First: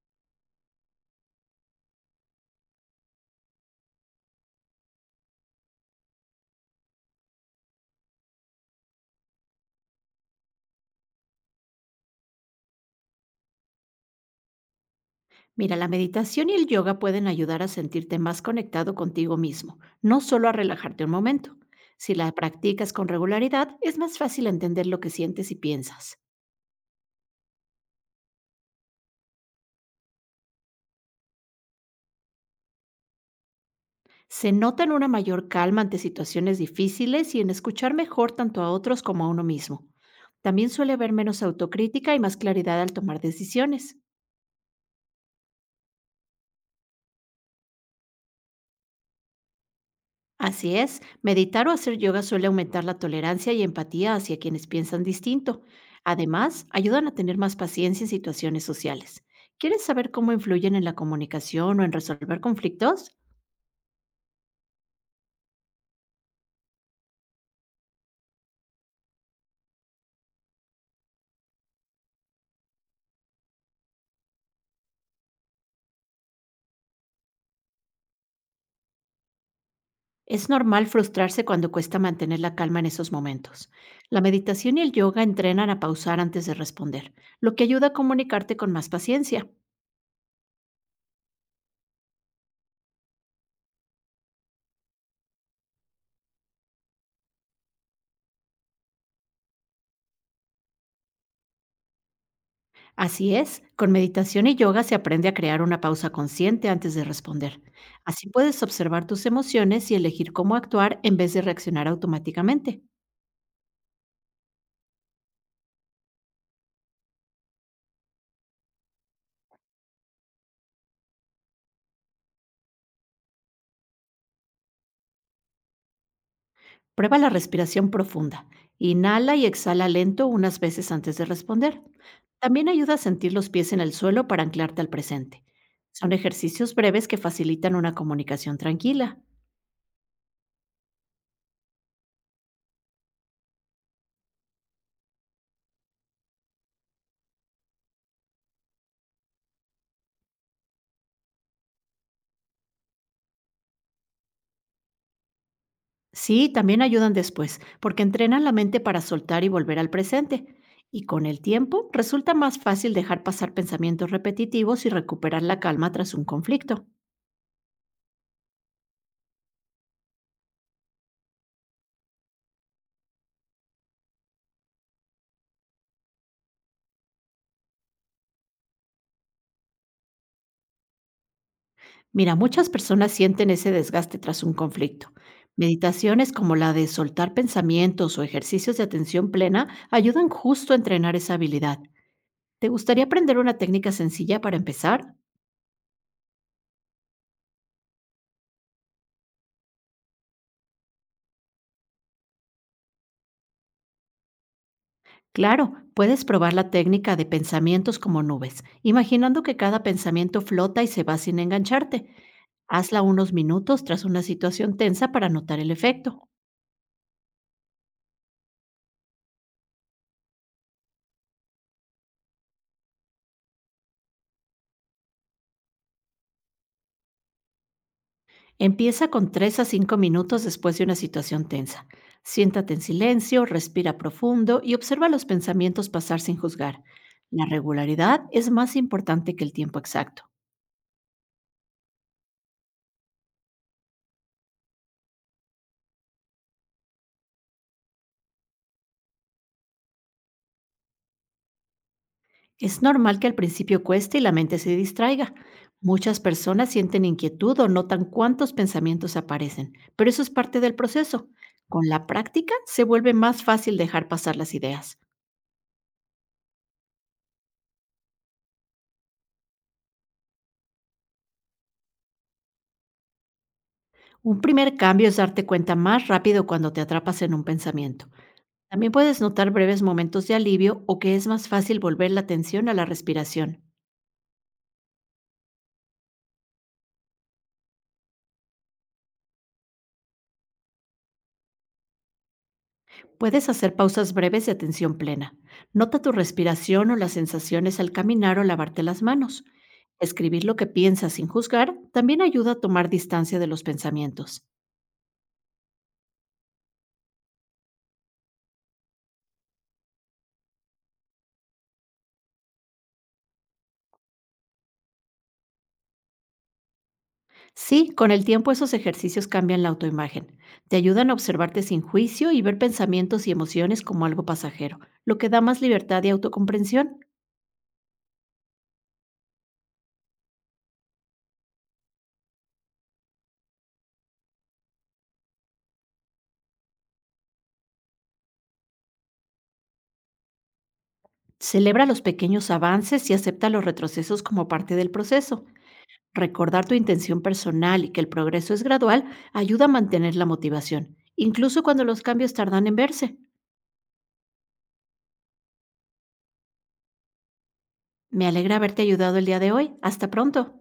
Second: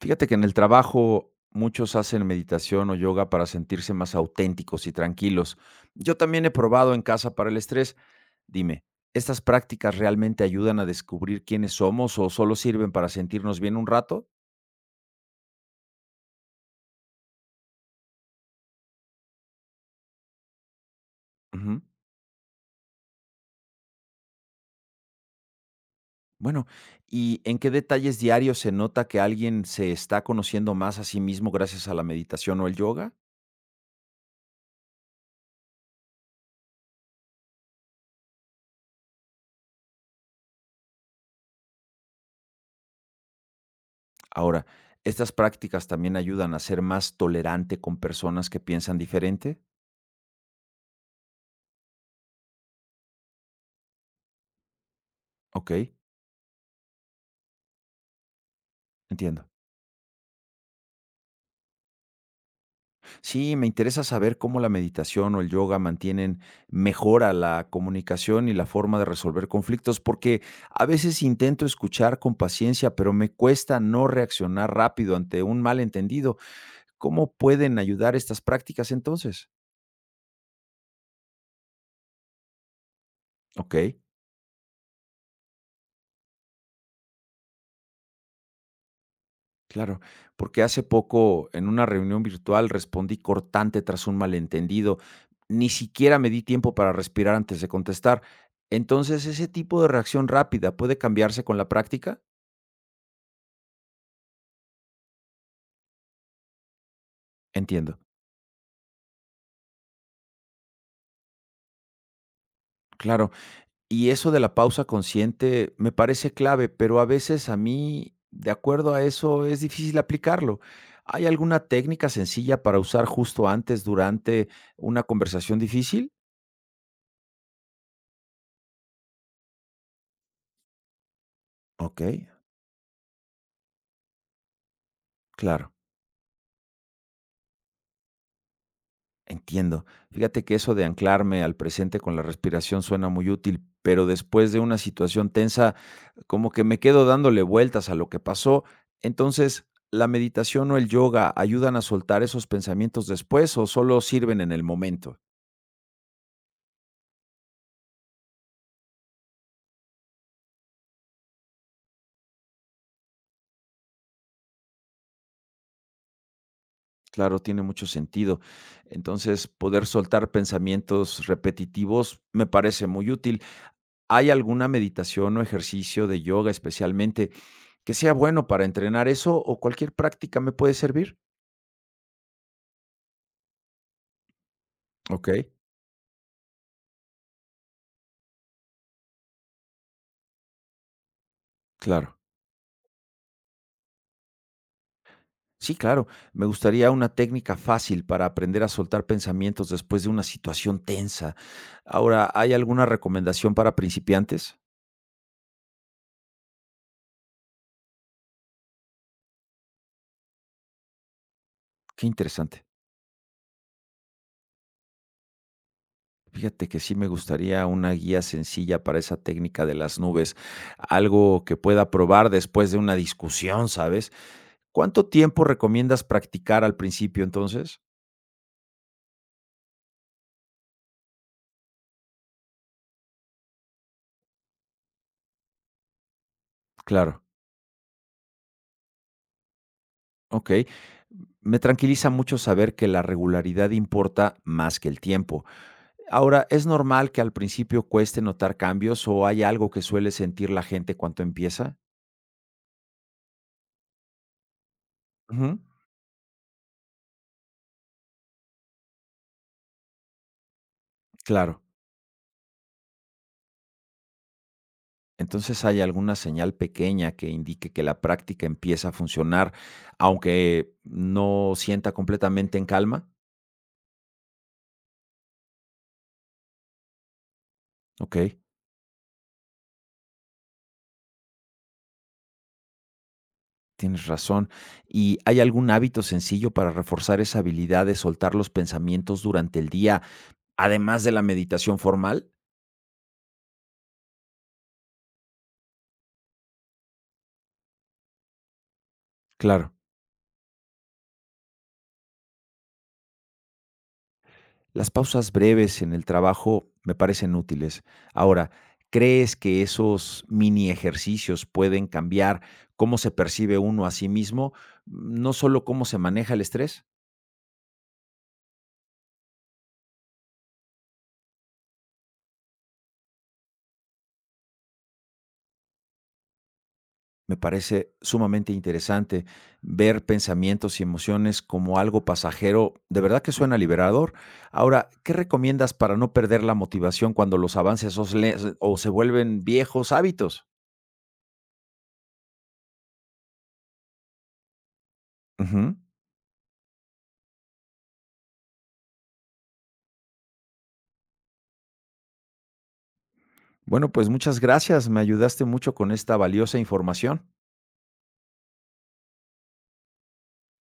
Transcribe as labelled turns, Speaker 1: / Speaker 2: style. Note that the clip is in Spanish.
Speaker 1: Fíjate que en el trabajo muchos hacen meditación o yoga para sentirse más auténticos y tranquilos. Yo también he probado en casa para el estrés. Dime, ¿estas prácticas realmente ayudan a descubrir quiénes somos o solo sirven para sentirnos bien un rato?
Speaker 2: Mira, la meditación y el yoga pueden ayudar a sentirte más conectado contigo mismo, no solo a relajarte un momento.
Speaker 1: Ujú.
Speaker 2: Si la practicas con regularidad, es más fácil entender lo que sientes y piensas.
Speaker 1: Bueno, ¿y en qué detalles diarios se nota que alguien se está conociendo más a sí mismo gracias a la meditación o el yoga?
Speaker 2: Se nota en una mayor calma ante situaciones difíciles y en escuchar mejor tanto a otros como a uno mismo. También suele haber menos autocrítica y más claridad al tomar decisiones.
Speaker 1: Ahora, ¿estas prácticas también ayudan a ser más tolerante con personas que piensan diferente?
Speaker 2: Así es, meditar o hacer yoga suele aumentar la tolerancia y empatía hacia quienes piensan distinto.
Speaker 1: Ok,
Speaker 2: Además, ayudan a tener más paciencia en situaciones sociales.
Speaker 1: entiendo.
Speaker 2: ¿Quieres saber cómo influyen en la comunicación o en resolver conflictos?
Speaker 1: Sí, me interesa saber cómo la meditación o el yoga mantienen mejora la comunicación y la forma de resolver conflictos, porque a veces intento escuchar con paciencia, pero me cuesta no reaccionar rápido ante un malentendido. ¿Cómo pueden ayudar estas prácticas entonces?
Speaker 2: Es normal frustrarse cuando cuesta mantener la calma en esos momentos.
Speaker 1: Ok,
Speaker 2: La meditación y el yoga entrenan a pausar antes de responder, lo que ayuda a comunicarte con más paciencia.
Speaker 1: claro, porque hace poco en una reunión virtual respondí cortante tras un malentendido. Ni siquiera me di tiempo para respirar antes de contestar. Entonces, ¿ese tipo de reacción rápida puede cambiarse con la práctica?
Speaker 2: Así es, con meditación y yoga se aprende a crear una pausa consciente antes de responder.
Speaker 1: Entiendo,
Speaker 2: Así puedes observar tus emociones y elegir cómo actuar en vez de reaccionar automáticamente.
Speaker 1: claro. Y eso de la pausa consciente me parece clave, pero a veces a mí, de acuerdo a eso, es difícil aplicarlo. ¿Hay alguna técnica sencilla para usar justo antes, durante una conversación difícil?
Speaker 2: Prueba la respiración profunda. Inhala y exhala lento unas veces antes de responder.
Speaker 1: Ok,
Speaker 2: También ayuda a sentir los pies en el suelo para anclarte al presente.
Speaker 1: claro.
Speaker 2: Son ejercicios breves que facilitan una comunicación tranquila.
Speaker 1: Entiendo. Fíjate que eso de anclarme al presente con la respiración suena muy útil, pero después de una situación tensa, como que me quedo dándole vueltas a lo que pasó. Entonces, ¿la meditación o el yoga ayudan a soltar esos pensamientos después o solo sirven en el momento?
Speaker 2: Sí, también ayudan después, porque entrenan la mente para soltar y volver al presente. Y con el tiempo resulta más fácil dejar pasar pensamientos repetitivos y recuperar la calma tras un conflicto.
Speaker 1: Claro, tiene mucho sentido. Entonces, poder soltar pensamientos repetitivos me parece muy útil. ¿Hay alguna meditación o ejercicio de yoga especialmente que sea bueno para entrenar eso o cualquier práctica me puede servir?
Speaker 2: Mira, muchas personas sienten ese desgaste tras un conflicto.
Speaker 1: Okey,
Speaker 2: Meditaciones como la de soltar pensamientos o ejercicios de atención plena ayudan justo a entrenar esa habilidad.
Speaker 1: claro.
Speaker 2: ¿Te gustaría aprender una técnica sencilla para empezar?
Speaker 1: Sí, claro. Me gustaría una técnica fácil para aprender a soltar pensamientos después de una situación tensa. Ahora, ¿hay alguna recomendación para principiantes?
Speaker 2: Claro, puedes probar la técnica de pensamientos como nubes, imaginando que cada pensamiento flota y se va sin
Speaker 1: Qué
Speaker 2: engancharte.
Speaker 1: interesante.
Speaker 2: Hazla unos minutos tras una situación tensa para notar el efecto.
Speaker 1: Fíjate que sí me gustaría una guía sencilla para esa técnica de las nubes, algo que pueda probar después de una discusión, ¿sabes? ¿Cuánto tiempo recomiendas practicar al principio entonces?
Speaker 2: Empieza con 3 a 5 minutos después de una situación tensa. Siéntate en silencio, respira profundo y observa los pensamientos pasar sin juzgar.
Speaker 1: Claro,
Speaker 2: La regularidad es más importante que el tiempo exacto.
Speaker 1: okey. Me tranquiliza mucho saber que la regularidad importa más que el tiempo. Ahora, ¿es normal que al principio cueste notar cambios o hay algo que suele sentir la gente cuando empieza?
Speaker 2: Es normal que al principio cueste y la mente se distraiga.
Speaker 1: Ujú.
Speaker 2: Muchas personas sienten inquietud o notan cuántos pensamientos aparecen, pero eso es parte del proceso.
Speaker 1: Claro.
Speaker 2: Con la práctica se vuelve más fácil dejar pasar las ideas.
Speaker 1: Entonces hay alguna señal pequeña que indique que la práctica empieza a funcionar, aunque no sienta completamente en calma.
Speaker 2: Un primer cambio es darte cuenta más rápido cuando te atrapas en un pensamiento.
Speaker 1: Ok,
Speaker 2: También puedes notar breves momentos de alivio o que es más fácil volver la atención a la respiración.
Speaker 1: tienes razón. ¿Y hay algún hábito sencillo para reforzar esa habilidad de soltar los pensamientos durante el día, además de la meditación formal?
Speaker 2: Puedes hacer pausas breves de atención plena. Nota tu respiración o las sensaciones al caminar o lavarte las manos.
Speaker 1: Claro.
Speaker 2: Escribir lo que piensas sin juzgar también ayuda a tomar distancia de los pensamientos.
Speaker 1: Las pausas breves en el trabajo me parecen útiles. Ahora, ¿crees que esos mini ejercicios pueden cambiar cómo se percibe uno a sí mismo? No solo cómo se maneja el estrés.
Speaker 2: Sí, con el tiempo esos ejercicios cambian la autoimagen. Te ayudan a observarte sin juicio y ver pensamientos y emociones como algo pasajero, lo que da más libertad y autocomprensión.
Speaker 1: Me parece sumamente interesante ver pensamientos y emociones como algo pasajero. De verdad que suena liberador. Ahora, ¿qué recomiendas para no perder la motivación cuando los avances o se vuelven viejos hábitos?
Speaker 2: Celebra los pequeños avances y acepta los retrocesos como parte del proceso.
Speaker 1: Ujú.
Speaker 2: Recordar tu intención personal y que el progreso es gradual ayuda a mantener la motivación, incluso cuando los cambios tardan en verse.
Speaker 1: Bueno, pues muchas gracias. Me ayudaste mucho con esta valiosa información.
Speaker 2: Me alegra haberte ayudado el día de hoy. Hasta pronto.